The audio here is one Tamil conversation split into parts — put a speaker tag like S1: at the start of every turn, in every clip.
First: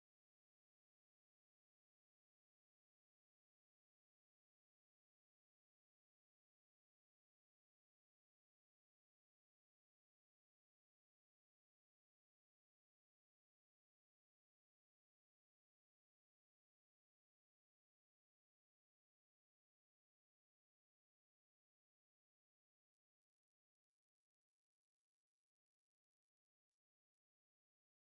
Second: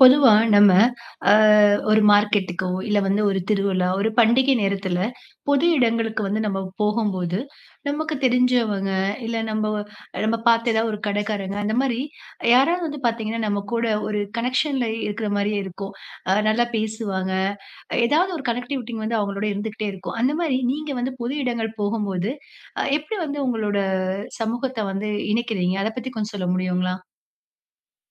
S1: பொதுவா நம்ம அ ஒரு மார்க்கெட்டுக்கோ, இல்ல வந்து ஒரு திருவிழா, ஒரு பண்டிகை நேரத்துல பொது இடங்களுக்கு வந்து நம்ம போகும்போது, நமக்கு தெரிஞ்சவங்க, இல்ல நம்ம பார்த்த ஏதாவது ஒரு கடைக்காரங்க, அந்த மாரி யாராவது வந்து பார்த்தீங்கன்னா, நம்ம கூட ஒரு கனெக்ஷன்ல இருக்கிற மாரியே இருக்கும். நல்லா பேசுவாங்க. ஏதாவது ஒரு கனெக்டிவிட்டி வந்து அவங்களோட இருந்துகிட்டே இருக்கும். அந்த மாரி நீங்க வந்து பொது இடங்கள் போகும்போது, எப்படி வந்து உங்களோட சமூகத்த வந்து இணைக்கிறீங்க? அத பத்தி கொஞ்சம் சொல்ல முடியுங்களா?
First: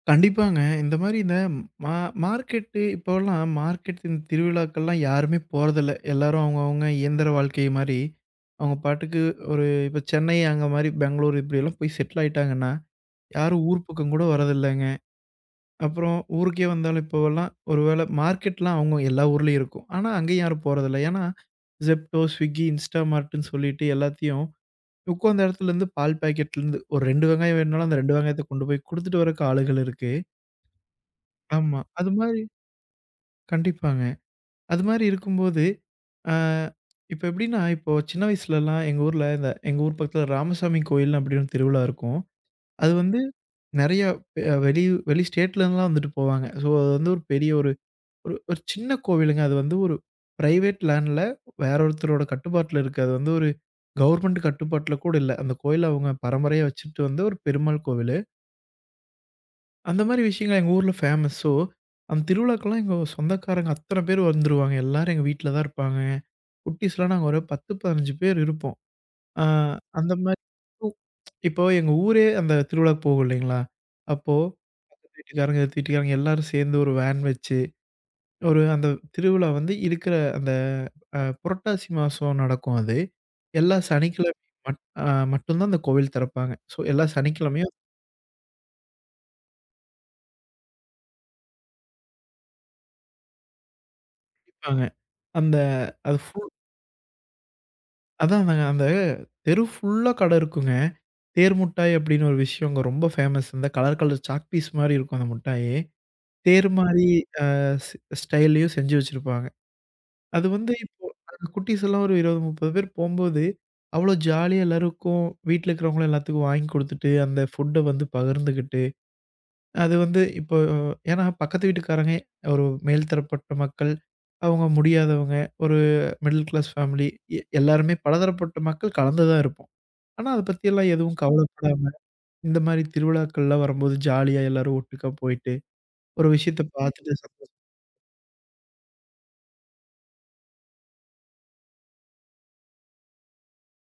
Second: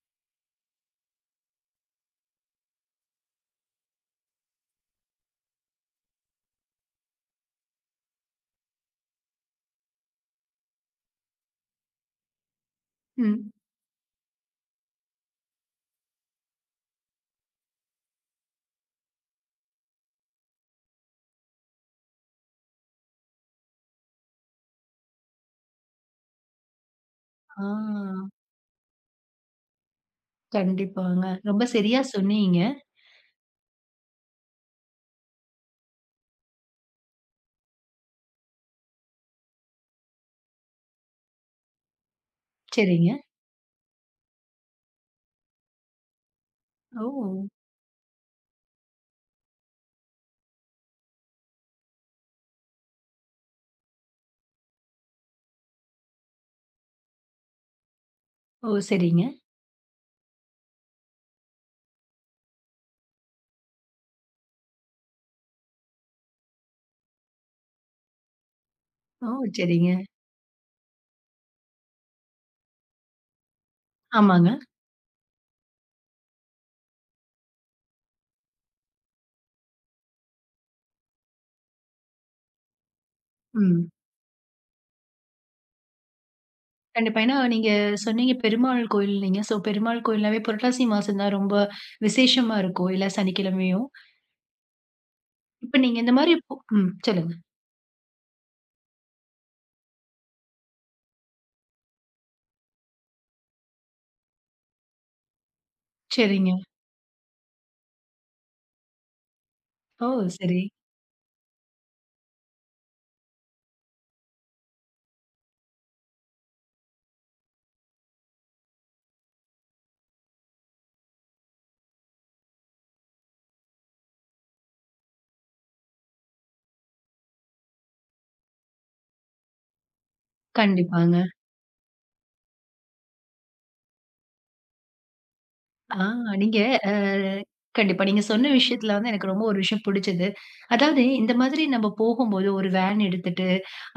S2: கண்டிப்பாங்க. இந்த மா மார்க்கெட்டு இப்போலாம் மார்க்கெட் இந்த திருவிழாக்கள்லாம் யாருமே போறதில்ல. எல்லாரும் அவங்கவங்க இயந்திர வாழ்க்கை மாரி, அவங்க பாட்டுக்கு ஒரு இப்ப சென்னை அங்க மாரி பெங்களூர் இப்படியெல்லாம் போய் செட்டில் ஆயிட்டாங்கன்னா,
S1: ம்.
S2: யாரும் ஊர் பக்கம் கூட வரதில்லங்க. அப்புறம் ஊருக்கே வந்தாலும் இப்போவெல்லாம் ஒரு வேள மார்க்கெட்லாம் அவங்க எல்லா ஊர்லயும் இருக்கும். ஆனா அங்கேயும் யாரும் போறதில்ல. ஏன்னா Zepto, Swiggy, Instamartன்னு சொல்லிட்டு எல்லாத்தையும் உட்காந்த இடத்துலருந்து பால் பாக்கெட்லேருந்து ஒரு 2 வெங்காயம்
S1: ஆ.
S2: வேணும்னாலும் அந்த 2 வெங்காயத்த கொண்டு போய் குடுத்துட்டு வரக்கு ஆளுகள் இருக்கு.
S1: கண்டிப்பாங்க. ரொம்ப
S2: ஆமா.
S1: சரியா
S2: அது மாரி
S1: சொன்னீங்க.
S2: கண்டிப்பாங்க. அது மாரி இருக்கும்போது, அ இப்ப எப்படின்னா, இப்போ சின்ன வயசுலலாம் எங்க ஊர்ல இந்த எங்க ஊர் பக்கத்துல ராமசாமி கோயில் அப்படின்னு திருவிழா இருக்கும். அது
S1: சரிங்க.
S2: வந்து நெறைய அ வெளி வெளி ஸ்டேட்லருந்துலாம் வந்துட்டு போவாங்க. ஸோ, அது
S1: ஓ!
S2: வந்து ஒரு பெரிய ஒரு ஒரு ஒரு சின்ன கோவிலுங்க. அது வந்து ஒரு பிரைவேட் லேண்ட்ல வேற ஒருத்தரோட கட்டுப்பாட்டுல இருக்கு. அது வந்து ஒரு கவர்மெண்ட் கட்டுப்பாட்டுல கூட இல்ல. அந்த கோயில அவங்க பரம்பரையா வச்சுட்டு வந்த ஒரு பெருமாள் கோவிலு.
S1: ஓ! சரிங்க.
S2: அந்த மாரி விஷயங்கள் எங்க ஊர்ல ஃபேமஸ். ஸோ, அந்த திருவிழாக்கெல்லாம் எங்க சொந்தக்காரங்க அத்தன பேர் வந்துருவாங்க. எல்லாரும் எங்க வீட்ல தான் இருப்பாங்க. குட்டீஸ்லாம் நாங்க ஒரு 10, 15 பேர் இருப்போம்.
S1: ஓ!
S2: அ
S1: சரிங்க.
S2: அந்த மாரி இப்போ எங்க ஊரே அந்த திருவிழாக்கு போகும் இல்லைங்களா? அப்போ
S1: ஆமாங்க.
S2: பக்கத்து வீட்டுக்காரங்க, எதித்த வீட்டுக்காரங்க எல்லாரும் சேர்ந்து ஒரு வேன் வச்சு, ஒரு அந்த திருவிழா வந்து இருக்கிற அந்த புரட்டாசி மாசம் நடக்கும் அது. எல்லா
S1: ம்.
S2: சனிக்கிழமை மட் அ மட்டும் தான் அந்த கோவில் திறப்பாங்க. ஸோ எல்லா
S1: கண்டிப்பா. ஏன்னா நீங்க
S2: சனிக்கிழமையும்
S1: சொன்னீங்க பெருமாள் கோயில்னீங்க. ஸோ பெருமாள் கோயில்னாவே புரட்டாசி மாசம் தான் ரொம்ப விசேஷமா இருக்கும். எல்லா சனிக்கிழமையும்.
S2: வைப்பாங்க. அந்த
S1: இப்ப நீங்க இந்த
S2: அது
S1: மாரி
S2: ஃபுல்
S1: போ ம். சொல்லுங்க.
S2: அதான் அந்த அந்த தெரு ஃபுல்லா கடை இருக்குங்க. தேர் முட்டாய் அப்படின்னு ஒரு விஷயம் அங்க ரொம்ப ஃபேமஸ். இந்த கலர் கலர் சாக் பீஸ் மாரி இருக்கும் அந்த முட்டாயி.
S1: சரிங்க.
S2: தேர் மாரி அ ஸ் ஸ்டைல்லயும் செஞ்சு வச்சிருப்பாங்க.
S1: ஓ!
S2: அது
S1: சரி.
S2: வந்து இப்போ அந்த குட்டீஸ் எல்லாம் ஒரு 20, 30 பேர் போம்போது, அவ்ளோ ஜாலியா எல்லாருக்கும் வீட்ல இருக்கிறவங்களும் எல்லாத்துக்கும் வாங்கி குடுத்துட்டு, அந்த ஃபுட்ட வந்து பகிர்ந்துகிட்டு, அது வந்து இப்போ ஏன்னா பக்கத்து வீட்டுக்காரங்க ஒரு மேல் தரப்பட்ட மக்கள், அவங்க முடியாதவங்க, ஒரு மிடில் கிளாஸ் ஃபேமிலி எல்லாருமே பலதரப்பட்ட மக்கள் கலந்து தான் இருப்போம். ஆனா அத பத்தியெல்லாம் எதுவும்
S1: கண்டிப்பாங்க.
S2: கவலைப்படாம, இந்த மாரி திருவிழாக்கள்லாம் வரும்போது ஜாலியா எல்லாரும் ஒட்டுக்கா போயிட்டு,
S1: ஆ.
S2: ஒரு
S1: நீங்க
S2: விஷயத்த
S1: அ
S2: பார்த்துட்டு சந்தோஷமா
S1: கண்டிப்பா. நீங்க சொன்ன விஷயத்துல வந்து எனக்கு ரொம்ப ஒரு விஷயம் பிடிச்சது. அதாவது இந்த மாதிரி நம்ம போகும்போது ஒரு வேன் எடுத்துட்டு,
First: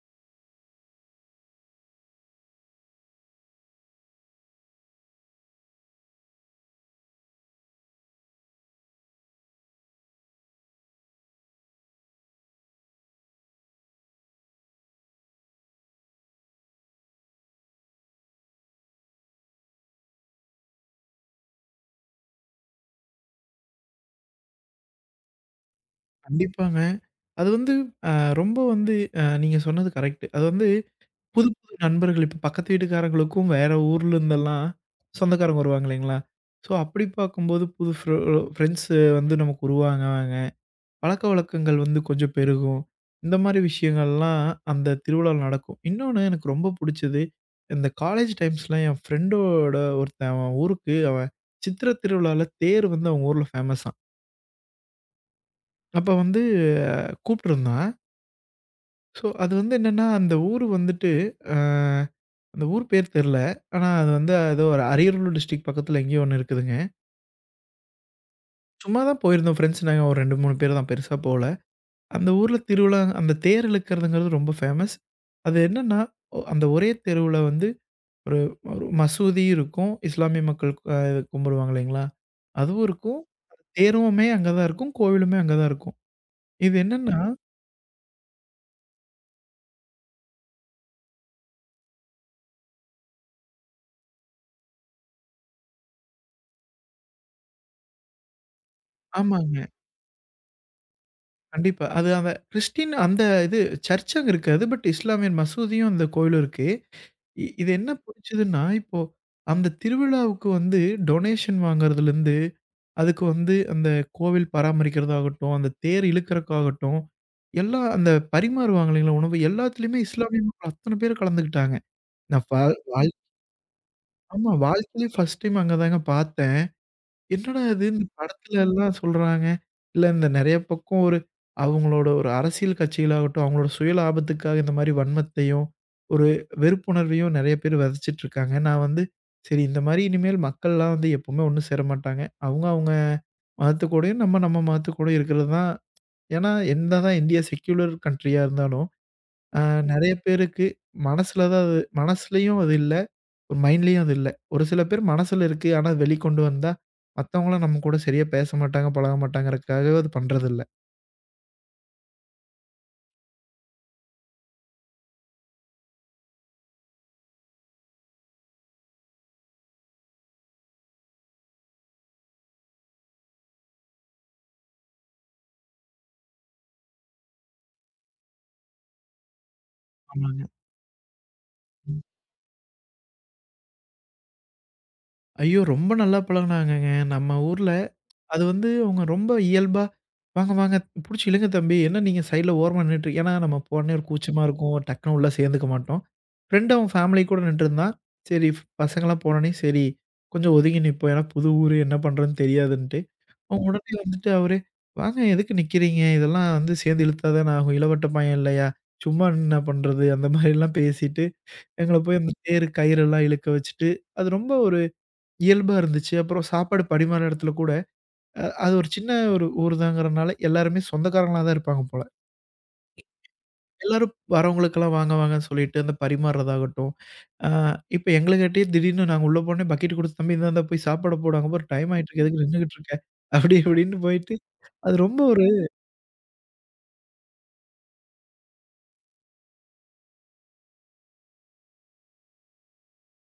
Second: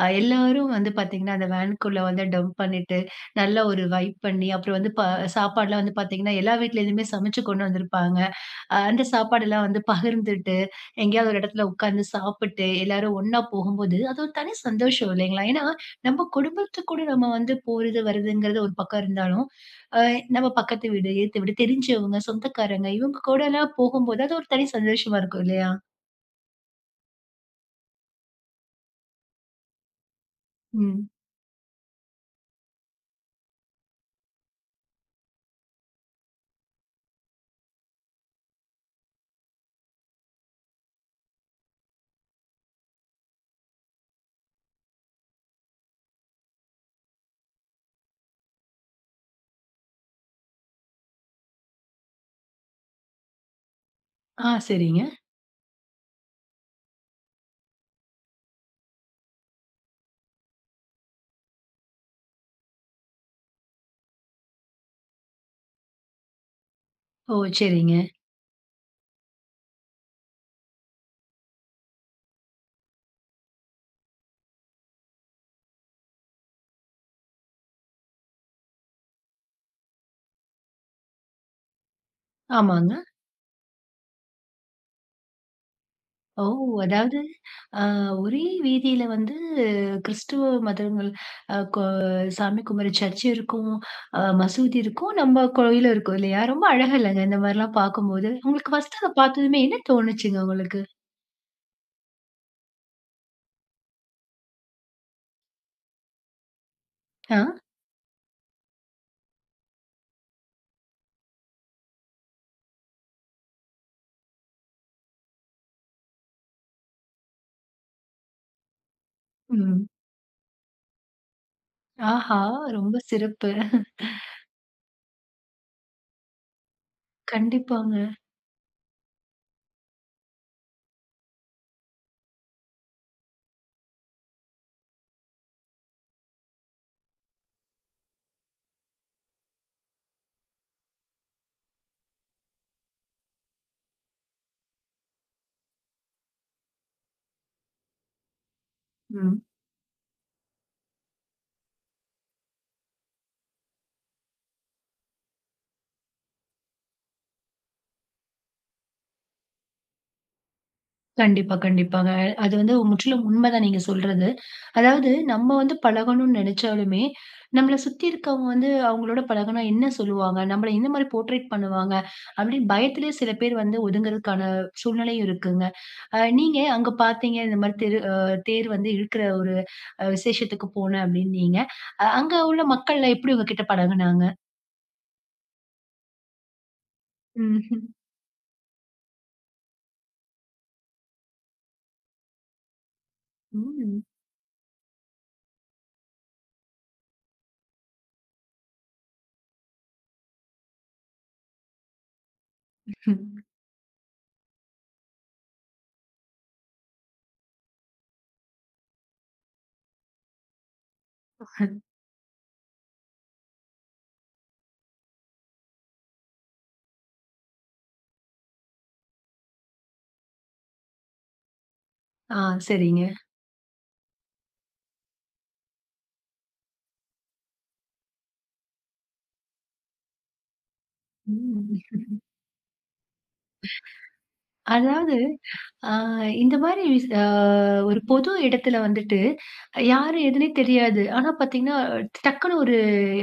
S1: எல்லாரும் வந்து பாத்தீங்கன்னா, அந்த வேனுக்குள்ள வந்து டம்ப் பண்ணிட்டு, நல்லா ஒரு வைப் பண்ணி, அப்புறம் வந்து சாப்பாடுலாம் வந்து பாத்தீங்கன்னா, எல்லா வீட்லேருந்துமே சமைச்சு கொண்டு வந்திருப்பாங்க. அந்த சாப்பாடெல்லாம் வந்து பகிர்ந்துட்டு, எங்கேயாவது ஒரு இடத்துல உட்கார்ந்து சாப்பிட்டு, எல்லாரும் ஒண்ணா போகும்போது, அது ஒரு தனி சந்தோஷம் இல்லைங்களா? ஏன்னா, நம்ம குடும்பத்து கூட நம்ம வந்து போறது, வருதுங்கிறது ஒரு பக்கம் இருந்தாலும், அ நம்ம பக்கத்து வீடு, எதித்த வீடு, தெரிஞ்சவங்க, சொந்தக்காரங்க இவங்க கூடலாம் போகும்போது, அது ஒரு தனி சந்தோஷமா இருக்கும் இல்லையா?
S2: கண்டிப்பாங்க. அது வந்து அ ரொம்ப வந்து நீங்க சொன்னது கரெக்ட்டு. அது வந்து
S1: ம்.
S2: புது புது நண்பர்கள் இப்ப பக்கத்து வீட்டுக்காரங்களுக்கும் வேற ஊர்ல இருந்தெல்லாம் சொந்தக்காரங்க வருவாங்க இல்லைங்களா? ஸோ அப்படி பார்க்கும்போது புது ஃப்ரெண்ட்ஸு வந்து நமக்கு உருவாங்குவாங்க. பழக்கவழக்கங்கள் வந்து கொஞ்சம் பெருகும். இந்த மாரி விஷயங்கள்லாம் அந்த திருவிழால நடக்கும். இன்னொன்னு எனக்கு ரொம்ப புடிச்சது, இந்த காலேஜ் டைம்ஸ்லாம் என் ஃப்ரெண்டோட ஒருத்தன் அவன் ஊருக்கு அவன் சித்திரை திருவிழால தேர் வந்து அவங்க ஊர்ல ஃபேமஸாம்.
S1: ஆ சரிங்க.
S2: அப்ப வந்து கூப்ட்டுருந்தான். ஸோ, அது வந்து என்னன்னா, அந்த ஊரு வந்துட்டு அ அந்த ஊர் பேர் தெர்ல. ஆனா அது வந்து ஏதோ ஒரு அரியலூர் டிஸ்ட்ரிக்ட் பக்கத்துல எங்கேயோ ஒண்ணு இருக்குதுங்க.
S1: ஓ! சரிங்க.
S2: சும்மா தான் போயிருந்தோம் ஃப்ரெண்ட்ஸ் நாங்க ஒரு 2, 3 பேர் தான் பெருசா போல. அந்த ஊர்ல திருவிழா அந்த தேர் இழுக்கிறதுங்கிறது ரொம்ப ஃபேமஸ். அது என்னன்னா, அந்த ஒரே தெருவுல வந்து ஒரு ஒரு மசூதி இருக்கும். இஸ்லாமிய மக்கள் கும்பிடுவாங்க இல்லைங்களா? அதுவும்
S1: ஆமாங்க.
S2: இருக்கும். தேருவுமே அங்க தான் இருக்கும். கோவிலுமே அங்க தான் இருக்கும்.
S1: ஓ!
S2: இது
S1: அதாவது,
S2: என்னன்னா
S1: அ ஒரே வீதியில வந்து கிறிஸ்துவ மதங்கள் அ கொ சாமி கும்புற சர்ச் இருக்கும், மசூதி இருக்கும், நம்ம கோயிலும் இருக்கும் இல்லையா? ரொம்ப அழகா இல்லங்க இந்த மாரிலாம் பார்க்கும்போது. உங்களுக்கு ஃபர்ஸ்ட் அத பார்த்ததுமே
S2: ஆமாங்க.
S1: என்ன தோணுச்சுங்க உங்களுக்கு?
S2: கண்டிப்பா. அது அவன் கிறிஸ்டின் அந்த இது சர்ச் அங்க இருக்காது. பட் இஸ்லாமியர் மசூதியும் அந்த கோயிலும் இருக்கு.
S1: ஆ,
S2: இது என்ன புடிச்சதுன்னா, இப்போ அந்த திருவிழாவுக்கு வந்து டொனேஷன் வாங்குறதுலேருந்து, அதுக்கு வந்து அந்த கோவில் பராமரிக்கிறதாகட்டும், அந்த தேர் இழுக்கிறக்காகட்டும், எல்லாம் அந்த பரிமாறுவாங்க இல்லைங்களா உணவு,
S1: ம்.
S2: எல்லாத்துலயுமே இஸ்லாமிய மக்கள் அத்தன பேர் கலந்துக்கிட்டாங்க.
S1: ஆஹா!
S2: நான் பா
S1: ரொம்ப
S2: வாழ்
S1: சிறப்பு.
S2: ஆமா வாழ்க்கையிலயே ஃபர்ஸ்ட் டைம் அங்க தாங்க பார்த்தேன். என்னடா இது!
S1: கண்டிப்பாங்க.
S2: இந்த படத்துல எல்லாம் சொல்றாங்க. இல்ல இந்த நெறைய பக்கம் ஒரு அவங்களோட ஒரு அரசியல் கட்சிகளாகட்டும், அவங்களோட சுய லாபத்துக்காக இந்த மாரி வன்மத்தையும், ஒரு வெறுப்புணர்வையும் நெறைய பேர் விதைச்சிட்டு இருக்காங்க. நான் வந்து சரி இந்த மாரி இனிமேல் மக்கள்லாம் வந்து எப்பவுமே ஒண்ணு சேரமாட்டாங்க. அவங்க அவங்க மதத்துக்கூடயும், நம்ம நம்ம மதத்துக்கூடயும் இருக்கிறது தான் ஏன்னா என்னதான் இந்தியா செக்யூலர் கண்ட்ரியா இருந்தாலும்,
S1: ம்.
S2: அ நெறைய பேருக்கு மனசுல தான் அது மனசுலயும் அது இல்ல. ஒரு மைண்ட்லயும் அது இல்ல. ஒரு சில பேர் மனசுல இருக்கு. ஆனா வெளிக்கொண்டு வந்தா, மத்தவங்கலாம் நம்ம கூட சரியா பேச மாட்டாங்க, பழக மாட்டாங்கறதுக்காக அது பண்றதில்ல.
S1: கண்டிப்பா, கண்டிப்பாங்க. அது வந்து முற்றிலும் உண்மைதான் நீங்க சொல்றது. அதாவது நம்ம வந்து பழகணும்னு நெனைச்சாலுமே, நம்மள சுத்தி இருக்கவங்க வந்து அவங்களோட பழகுனா என்ன சொல்லுவாங்க? நம்மள எந்த மாரி போர்ட்ரேட் பண்ணுவாங்க? அப்படின்னு பயத்திலேயே சில பேர் வந்து ஒதுங்குறதுக்கான சூழ்நிலையும் இருக்குங்க. நீங்க அங்க பார்த்தீங்க இந்த மாரி தெரு தேர் வந்து இழுக்கிற ஒரு
S2: ஆமாங்க.
S1: விசேஷத்துக்கு போனேன் அப்படின்னீங்க.
S2: ம்.
S1: அங்க உள்ள மக்கள்லாம் எப்படி உங்ககிட்ட பழகுனாங்க?
S2: ஐயோ! ரொம்ப நல்லா பழகுனாங்கங்க. நம்ம ஊர்ல
S1: ம்.
S2: அது வந்து அவங்க ரொம்ப இயல்பா, "வாங்க, வாங்க புடிச்சு இழுங்க தம்பி. என்ன நீங்க சைடுல ஓரமா நின்னுட்டு" ஏன்னா நம்ம போனோனே
S1: ம்.
S2: ஒரு கூச்சமா இருக்கும். டக்குனு உள்ள சேர்ந்துக்க மாட்டோம். ஃப்ரெண்டு அவன் ஃபேமிலி கூட நின்னுட்டுருந்தான். சரி பசங்கலாம் போனோனே, சரி கொஞ்சம் ஒதுங்கி நிப்போம். ஏன்னா புது ஊரு என்ன பண்றதுன்னு தெரியாதுன்ட்டு.
S1: ம்.
S2: அவங்க உடனே வந்துட்டு அவரு, "வாங்க எதுக்கு நிக்கிறீங்க? இதெல்லாம் வந்து சேர்ந்து இழுத்தா தானே ஆகும். இளவட்ட பையன் இல்லையா? சும்மா நின்னு என்ன பண்றது?" அந்த மாரிலாம் பேசிட்டு, எங்கள போய் அந்த தேரு கயிறெல்லாம் இழுக்க வச்சுட்டு, அது ரொம்ப ஒரு இயல்பா இருந்துச்சு. அப்புறம் சாப்பாடு பரிமாற இடத்துல கூட அது ஒரு சின்ன ஒரு ஊர் தாங்கிறனால எல்லாருமே சொந்தக்காரங்களா தான் இருப்பாங்க போல.
S1: ஆ சரிங்க.
S2: எல்லாரும் வரவங்களுக்கெல்லாம் வாங்க வாங்கன்னு சொல்லிட்டு அந்த பரிமாறுறதாகட்டும், அ இப்ப எங்களுக்காட்டியே திடீர்னு நாங்க உள்ள போனோனே பக்கெட் குடுத்து தம்பி இந்தாந்தா போய் சாப்பாடு போடு அங்க பாரு
S1: ம்.
S2: டைம் ஆயிட்டு இருக்கு எதுக்கு நின்னுகிட்டு இருக்க? அப்படி இப்படின்னு போயிட்டு அது
S1: அதாவது,
S2: ரொம்ப ஒரு
S1: ஆ இந்த மாரி விஷ் அ ஒரு பொது இடத்துல வந்துட்டு, யாரு எதுன்னே தெரியாது. ஆனா பார்த்தீங்கன்னா, டக்குனு ஒரு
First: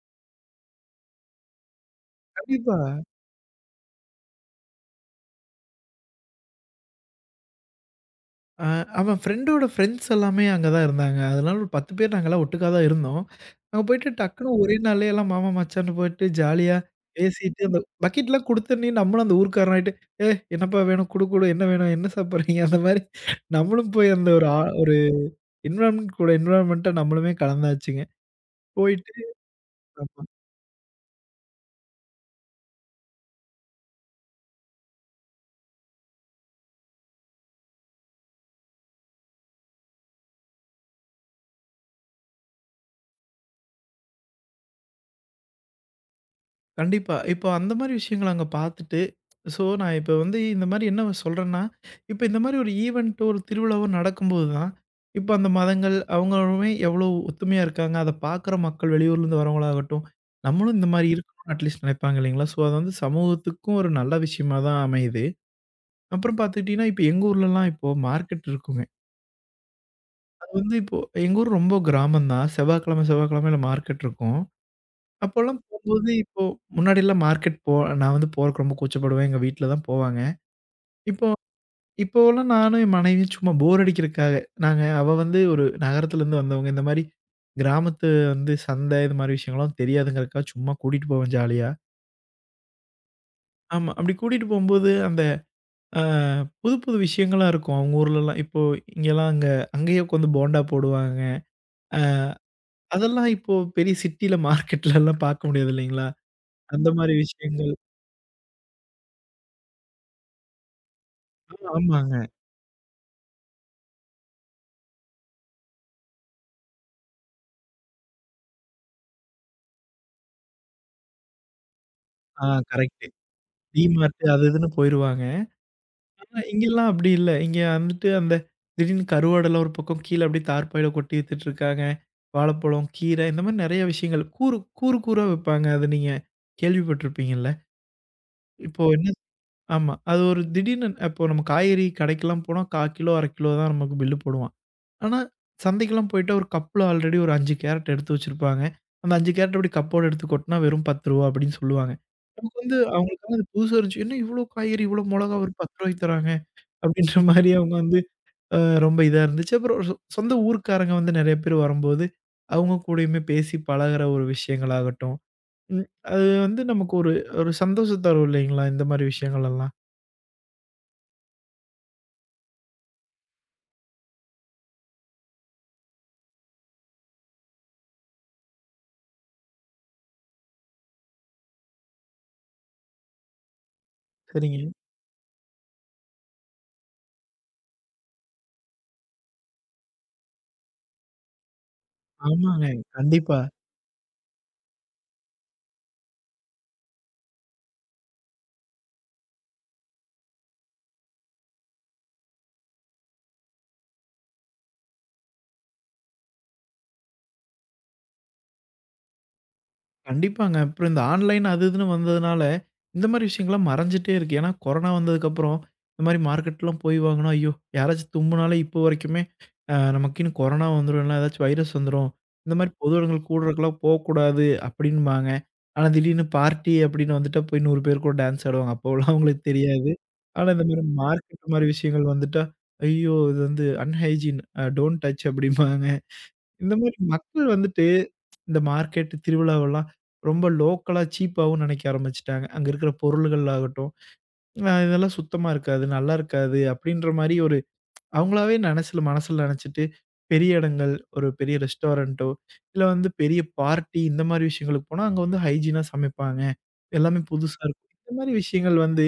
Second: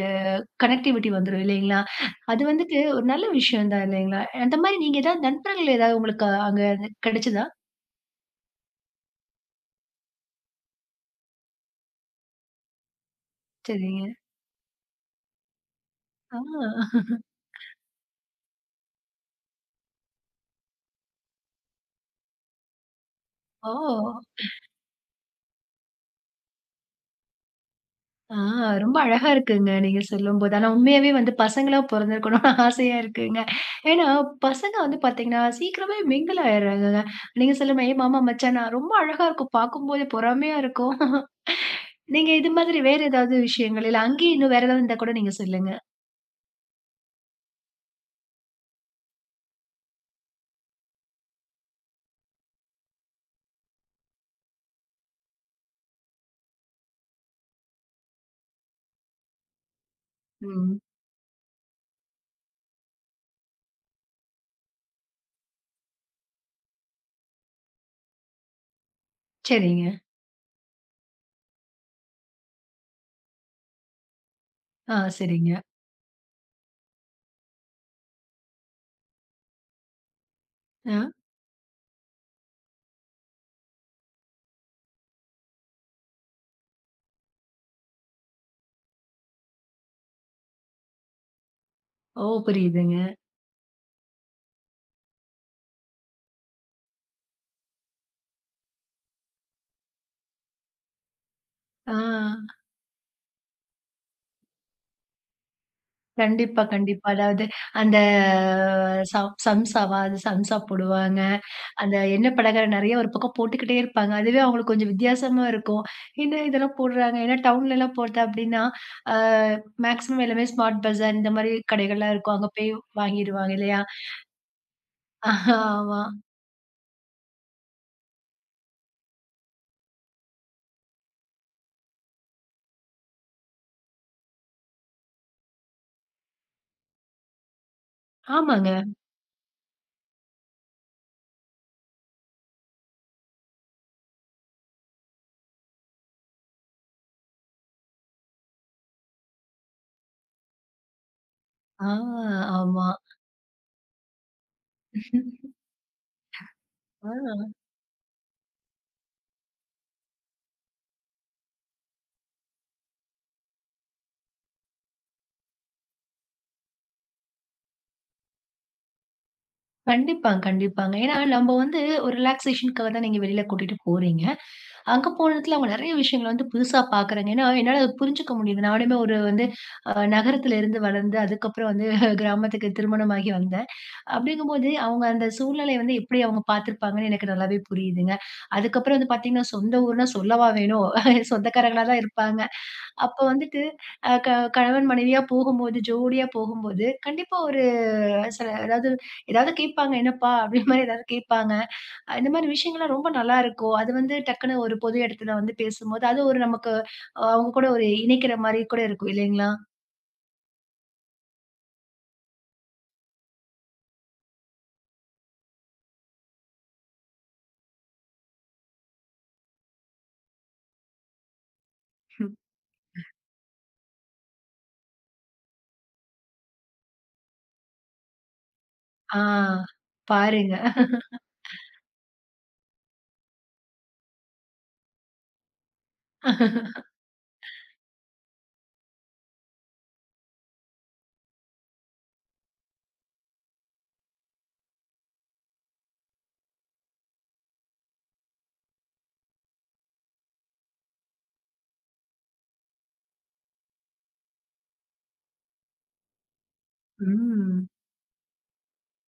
S1: அ கனெக்டிவிட்டி வந்துரும் இல்லைங்களா? அது
S2: கண்டிப்பா.
S1: வந்துட்டு ஒரு நல்ல விஷயம் தான் இல்லைங்களா? அந்த மாரி நீங்க ஏதாவது நண்பர்கள் ஏதாவது உங்களுக்கு அங்க கிடைச்சதா?
S2: அ அவன் ஃப்ரெண்டோட ஃப்ரெண்ட்ஸ் எல்லாமே அங்க தான் இருந்தாங்க. அதனால ஒரு 10 பேர் நாங்கலாம் ஒட்டுக்கா தான் இருந்தோம். அங்க
S1: சரிங்க.
S2: போயிட்டு டக்குனு ஒரே நாள்லயே எல்லாம் மாமா, மச்சான்னு போயிட்டு
S1: ஆ.
S2: ஜாலியா பேசிட்டு, அந்த பக்கெட்லாம் குடுத்தோன்னே நம்மளும் அந்த ஊர்க்காரனாயிட்டு, "ஏய் என்னப்பா வேணும்? குடு குடு. என்ன வேணும்? என்ன சாப்பிடுறீங்க?" அந்த மாரி
S1: ஓ!
S2: நம்மளும் போய் அந்த ஒரு ஒரு என்விரான்மென்ட் கூட என்விரான்மென்ட்டா நம்மளுமே கலந்தாச்சுங்க.
S1: ஆ ரொம்ப
S2: போயிட்டு
S1: அழகா இருக்குங்க நீங்க சொல்லும்போது. ஆனா உண்மையாவே வந்து பசங்களா பொறந்திருக்கணும்னு ஆசையா இருக்குங்க. ஏன்னா பசங்க வந்து பார்த்தீங்கன்னா, சீக்கிரமே மிங்கிள் ஆயிடுறாங்கங்க. நீங்க சொல்ற மாரி மாமா, மச்சான் நான் ரொம்ப அழகா இருக்கும். பார்க்கும்போதே பொறாமையா இருக்கும். நீங்க இது மாதிரி வேற ஏதாவது விஷயங்கள், இல்ல அங்கேயே இன்னும் வேற ஏதாவது இருந்தா கூட நீங்க சொல்லுங்க.
S2: கண்டிப்பா. இப்போ அந்த மாரி விஷயங்கள அங்க பார்த்துட்டு, ஸோ நான் இப்ப வந்து இந்த மாரி என்ன சொல்றேன்னா, இப்ப இந்த மாரி ஒரு ஈவென்ட்டோ, ஒரு திருவிழாவோ நடக்கும்போது தான், இப்ப அந்த மதங்கள் அவங்களுமே எவ்வளோ ஒத்துமையா இருக்காங்க. அத பார்க்குற மக்கள் வெளியூர்லேருந்து வரவங்களாகட்டும், நம்மளும்
S1: ம்.
S2: இந்த மாரி இருக்கணும்னு அட்லீஸ்ட் நினைப்பாங்க இல்லைங்களா? ஸோ, அது வந்து சமூகத்துக்கும் ஒரு நல்ல விஷயமா தான் அமையுது. அப்புறம் பார்த்துக்கிட்டீங்கன்னா, இப்ப எங்க ஊர்லலாம் இப்போ மார்க்கெட் இருக்குங்க.
S1: சரிங்க.
S2: அது வந்து இப்போ எங்க ஊர் ரொம்ப கிராமம் தான். செவ்வாய்க்கிழமை, செவ்வாய்க்கிழமையில மார்க்கெட் இருக்கும்.
S1: ஆ சரிங்க.
S2: அப்போலாம் போம்போது இப்போ முன்னாடிலாம் மார்க்கெட் போ நான் வந்து போறக்கு ரொம்ப கூச்சப்படுவேன். எங்க வீட்ல தான் போவாங்க.
S1: ஆ.
S2: இப்போ இப்போலாம் நானும் என் மனைவியும் சும்மா போர் அடிக்கிறதுக்காக, நாங்க அவ வந்து ஒரு நகரத்துலேருந்து வந்தவங்க. இந்த மாரி கிராமத்து வந்து சந்தை இது மாரி விஷயங்கள்லாம் தெரியாதுங்கிறதுக்காக சும்மா கூட்டிட்டு போவேன் ஜாலியா.
S1: ஓ! புரியுதுங்க.
S2: ஆமா. அப்படி கூட்டிட்டு போம்போது அந்த அ புது புது விஷயங்களா இருக்கும். அவங்க ஊர்லலாம். இப்போ இங்கேலாம் அங்கேயே உட்காந்து போண்டா போடுவாங்க.
S1: ஆ.
S2: அதெல்லாம் இப்போ பெரிய சிட்டில மார்க்கெட்லலாம் பார்க்க முடியாது இல்லைங்களா?
S1: கண்டிப்பா,
S2: அந்த
S1: கண்டிப்பா.
S2: மாரி
S1: அதாவது
S2: விஷயங்கள்.
S1: அந்த சம்சாவா? அது சம்சா போடுவாங்க. அந்த
S2: ஆமாங்க.
S1: எண்ணெய் பலகாரம் நெறைய ஒரு பக்கம் போட்டுக்கிட்டே இருப்பாங்க. அதுவே அவங்களுக்கு கொஞ்சம் வித்தியாசமா இருக்கும். என்ன இதெல்லாம் போடுறாங்க? ஏன்னா டவுன்லலாம் போட்டா அப்படின்னா, அ மேக்ஸிமம் எல்லாமே ஸ்மார்ட் பஜார் இந்த மாரி கடைகள்லாம் இருக்கும்.
S2: ஆ
S1: அங்க போய்
S2: கரெக்ட்.
S1: வாங்கிருவாங்க இல்லையா?
S2: டி-மார்ட் அது இதுன்னு போயிருவாங்க.
S1: ஆமா.
S2: ஆனா இங்கலாம் அப்படி இல்ல. இங்க வந்துட்டு அந்த திடீர்னு கருவாடெல்லாம் ஒரு பக்கம் கீழ அப்படியே தார்ப்பாயில கொட்டி வித்துட்டுருக்காங்க. வாழைப்பழம், கீரை இந்த மாரி நெறைய விஷயங்கள். கூறு கூறு கூறா விப்பாங்க. அது நீங்க கேள்விப்பட்டுருப்பீங்கல்ல.
S1: ஆமாங்க.
S2: இப்போ என்ன ஆமா. அது ஒரு திடீர்னு அப்போ நம்ம காய்கறி கடைக்கெல்லாம் போனா 1/4 கிலோ, 1/2 கிலோ தான் நமக்கு பில்லு போடுவான். ஆனா, சந்தைக்கெல்லாம் போயிட்டா ஒரு கப்ல ஆல்ரெடி ஒரு 5 கேரட் எடுத்து வச்சிருப்பாங்க. அந்த 5 கேரட் அப்படி கப்போட எடுத்து கொட்னா வெறும் ரூ. 10 அப்படின்னு
S1: ஆ
S2: சொல்லுவாங்க. நமக்கு வந்து
S1: ஆமா.
S2: அவங்களுக்கெல்லாம் அது புதுசா இருந்துச்சு. என்ன இவ்ளோ காய்கறி, இவ்ளோ மொளகா ஒரு ரூ. 10க்கு தராங்க அப்படின்ற மாரி
S1: ஆ.
S2: அவங்க வந்து அ ரொம்ப இதா இருந்துச்சு. அப்புறம் சொந்த ஊர்க்காரங்க வந்து நெறைய பேர் வரும்போது, அவங்க கூடயுமே பேசி பழகுற ஒரு விஷயங்களாகட்டும், ம் அது வந்து நமக்கு ஒரு ஒரு சந்தோஷம் தரும் இல்லைங்களா? இந்த மாரி விஷயங்கள் எல்லாம்.
S1: கண்டிப்பாங்க, கண்டிப்பாங்க. ஏன்னா நம்ம வந்து ஒரு ரிலாக்சேஷனுக்காக தான் நீங்க வெளியில கூட்டிட்டு போறீங்க. அங்க போன இடத்துல அவங்க நெறைய விஷயங்கள வந்து புதுசா பார்க்குறாங்க. ஏன்னா என்னால அத புரிஞ்சுக்க முடியுது. நானுமே ஒரு வந்து நகரத்துல இருந்து வளர்ந்து அதுக்கப்புறம் வந்து கிராமத்துக்கு திருமணமாகி வந்தேன்.
S2: சரிங்க.
S1: அப்படிங்கும்போது அவங்க அந்த சூழ்நிலைய வந்து எப்படி அவங்க பார்த்துருப்பாங்கன்னு எனக்கு நல்லாவே புரியுதுங்க. அதுக்கப்புறம் வந்து பார்த்தீங்கன்னா, சொந்த ஊர்னா சொல்லவா வேணும்? சொந்தக்காரங்களா தான் இருப்பாங்க.
S2: ஆமாங்க.
S1: அப்ப
S2: கண்டிப்பா.
S1: வந்துட்டு அ க கணவன் மனைவியா போகும்போது, ஜோடியா போகும்போது கண்டிப்பா சில ஏதாவது ஏதாவது கேட்பாங்க, "என்னப்பா?" அப்படின்ற மாரி ஏதாவது கேட்பாங்க. இந்த மாரி விஷயங்கள்லாம் ரொம்ப நல்லா இருக்கும். அது வந்து டக்குனு ஒரு பொது இடத்துல வந்து பேசும்போது, அது ஒரு நமக்கு அவங்க கூட ஒரு இணைக்கிற மாரி கூட இருக்கும் இல்லைங்களா?
S2: கண்டிப்பாங்க. அப்புறம் இந்த ஆன்லைன் அது இதுன்னு வந்ததுனால, இந்த மாரி விஷயங்கள்லாம் மறைஞ்சுட்டே இருக்கு. ஏன்னா கொரோனா வந்ததுக்கப்புறம், இந்த மாரி மார்க்கெட்லாம் போய் வாங்குனா, ஐயோ! யாராச்சும் தும்முனாலே இப்போ வரைக்குமே, நமக்குன்னு கொரோனா வந்துரும், இல்ல ஏதாச்சும் வைரஸ் வந்துரும்.
S1: ம்.
S2: இந்த மாரி பொது இடங்கள் கூடுறதுக்கெல்லாம் போக்கூடாது அப்படின்பாங்க. ஆனா திடீர்னு பார்ட்டி அப்படின்னு வந்துட்டா போய் 100 பேர் கூட டான்ஸ் ஆடுவாங்க. அப்போலாம்
S1: ஆ
S2: அவங்களுக்கு தெரியாது. ஆனா
S1: பாருங்க.
S2: இந்த மாரி மார்க்கெட் மாரி விஷயங்கள் வந்துட்டா, ஐயோ! இது வந்து அன்ஹைஜீன் டோன்ட் டச் அப்படிம்பாங்க. இந்த மாரி மக்கள் வந்துட்டு, இந்த மார்க்கெட் திருவிழாவெல்லாம் ரொம்ப லோக்கலா சீப்பாவும் நெனைக்க ஆரம்பிச்சுட்டாங்க. அங்க இருக்கிற பொருள்கள் ஆகட்டும், இதெல்லாம் சுத்தமா இருக்காது, நல்லா இருக்காது, அப்படின்ற மாரி ஒரு அவங்களாவே மனசுல நெனச்சுட்டு, பெரிய இடங்கள், ஒரு பெரிய ரெஸ்டாரண்ட்டோ, இல்ல வந்து பெரிய பார்ட்டி இந்த மாரி விஷயங்களுக்கு போனா, அங்க வந்து ஹைஜீனா சமைப்பாங்க. எல்லாமே புதுசா
S1: ம்.
S2: இருக்கும். இந்த மாரி விஷயங்கள் வந்து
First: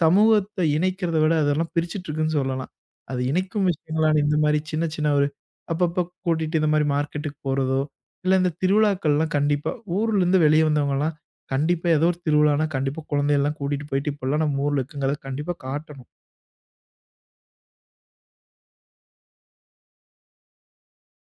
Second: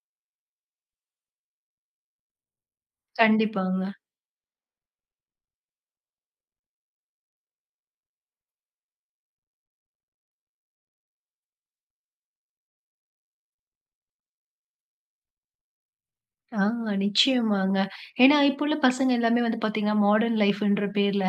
S2: சமூகத்த இணைக்கிறத விட, அதெல்லாம் பிரிச்சுட்டு இருக்குன்னு சொல்லலாம். அது இணைக்கும்
S1: கண்டிப்பாங்க.
S2: விஷயங்களான இந்த மாரி சின்ன சின்ன ஒரு அப்பப்போ கூட்டிட்டு இந்த மாரி மார்க்கெட்டுக்கு போறதோ, இல்ல இந்த திருவிழாக்கள்லாம் கண்டிப்பா ஊர்லருந்து வெளிய வந்தவங்கலாம் கண்டிப்பா ஏதோ ஒரு திருவிழான்னா, கண்டிப்பா குழந்தையெல்லாம் கூட்டிட்டு போயிட்டு, இப்படிலாம் நம்ம ஊர்ல இருக்குங்கிறத கண்டிப்பா காட்டணும்.
S1: ஆ நிச்சயமாங்க. ஏன்னா, இப்போ உள்ள பசங்க எல்லாமே வந்து பார்த்தீங்கன்னா, மாடர்ன் லைஃப்ன்ற பேர்ல,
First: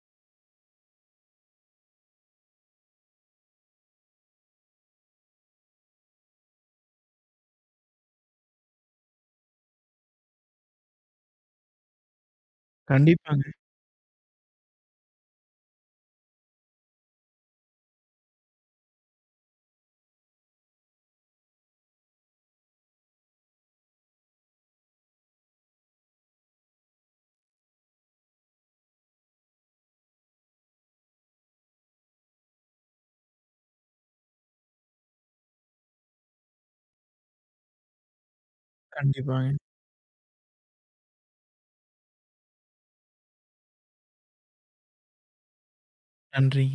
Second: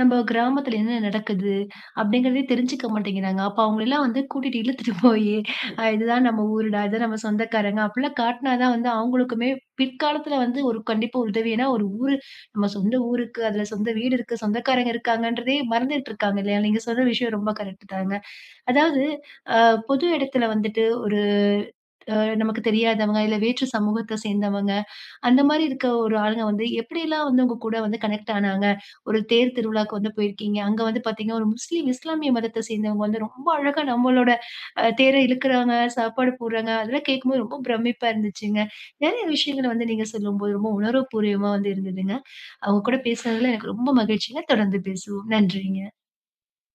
S1: நம்ம கிராமத்துல என்ன நடக்குது? அப்படிங்கிறதே தெரிஞ்சுக்க மாட்டேங்கிறாங்க. அப்ப அவங்களலாம் வந்து கூட்டிட்டு இழுத்துட்டு போயி, இதுதான் நம்ம ஊருடா, இதுதான் நம்ம சொந்தக்காரங்க அப்படிலாம் காட்டினா தான் வந்து அவங்களுக்குமே பிற்காலத்துல வந்து ஒரு கண்டிப்பா உதவி. ஏன்னா ஒரு ஊரு நம்ம சொந்த ஊருக்கு,
S2: கண்டிப்பாங்க,
S1: அதுல சொந்த வீடு இருக்கு, சொந்தக்காரங்க இருக்காங்கன்றதே மறந்துட்டு இருக்காங்க இல்லையா? நீங்க சொன்ன விஷயம் ரொம்ப கரெக்ட் தாங்க. அதாவது அ பொது இடத்துல வந்துட்டு ஒரு நமக்கு தெரியாதவங்க, இல்ல வேற்று சமூகத்த சேர்ந்தவங்க அந்த மாரி இருக்க ஒரு ஆளுங்க வந்து எப்படிலாம் வந்து உங்க கூட வந்து கனெக்ட் ஆனாங்க? ஒரு தேர் திருவிழாக்கு வந்து போயிருக்கீங்க. அங்க வந்து பார்த்தீங்கன்னா, ஒரு முஸ்லீம் இஸ்லாமிய மதத்த சேர்ந்தவங்க வந்து ரொம்ப அழகா நம்மளோட தேர இழுக்குறாங்க, சாப்பாடு போடுறாங்க. அதெல்லாம் கேட்கும்போது ரொம்ப பிரமிப்பா இருந்துச்சுங்க. நெறைய
S2: கண்டிப்பாங்க.
S1: விஷயங்கள வந்து நீங்க சொல்லும்போது ரொம்ப உணர்வுபூர்வமா வந்து இருந்ததுங்க. அவங்க கூட பேசுனதுல எனக்கு ரொம்ப மகிழ்ச்சிங்க. தொடர்ந்து பேசுவோம். நன்றிங்க.
S2: நன்றி.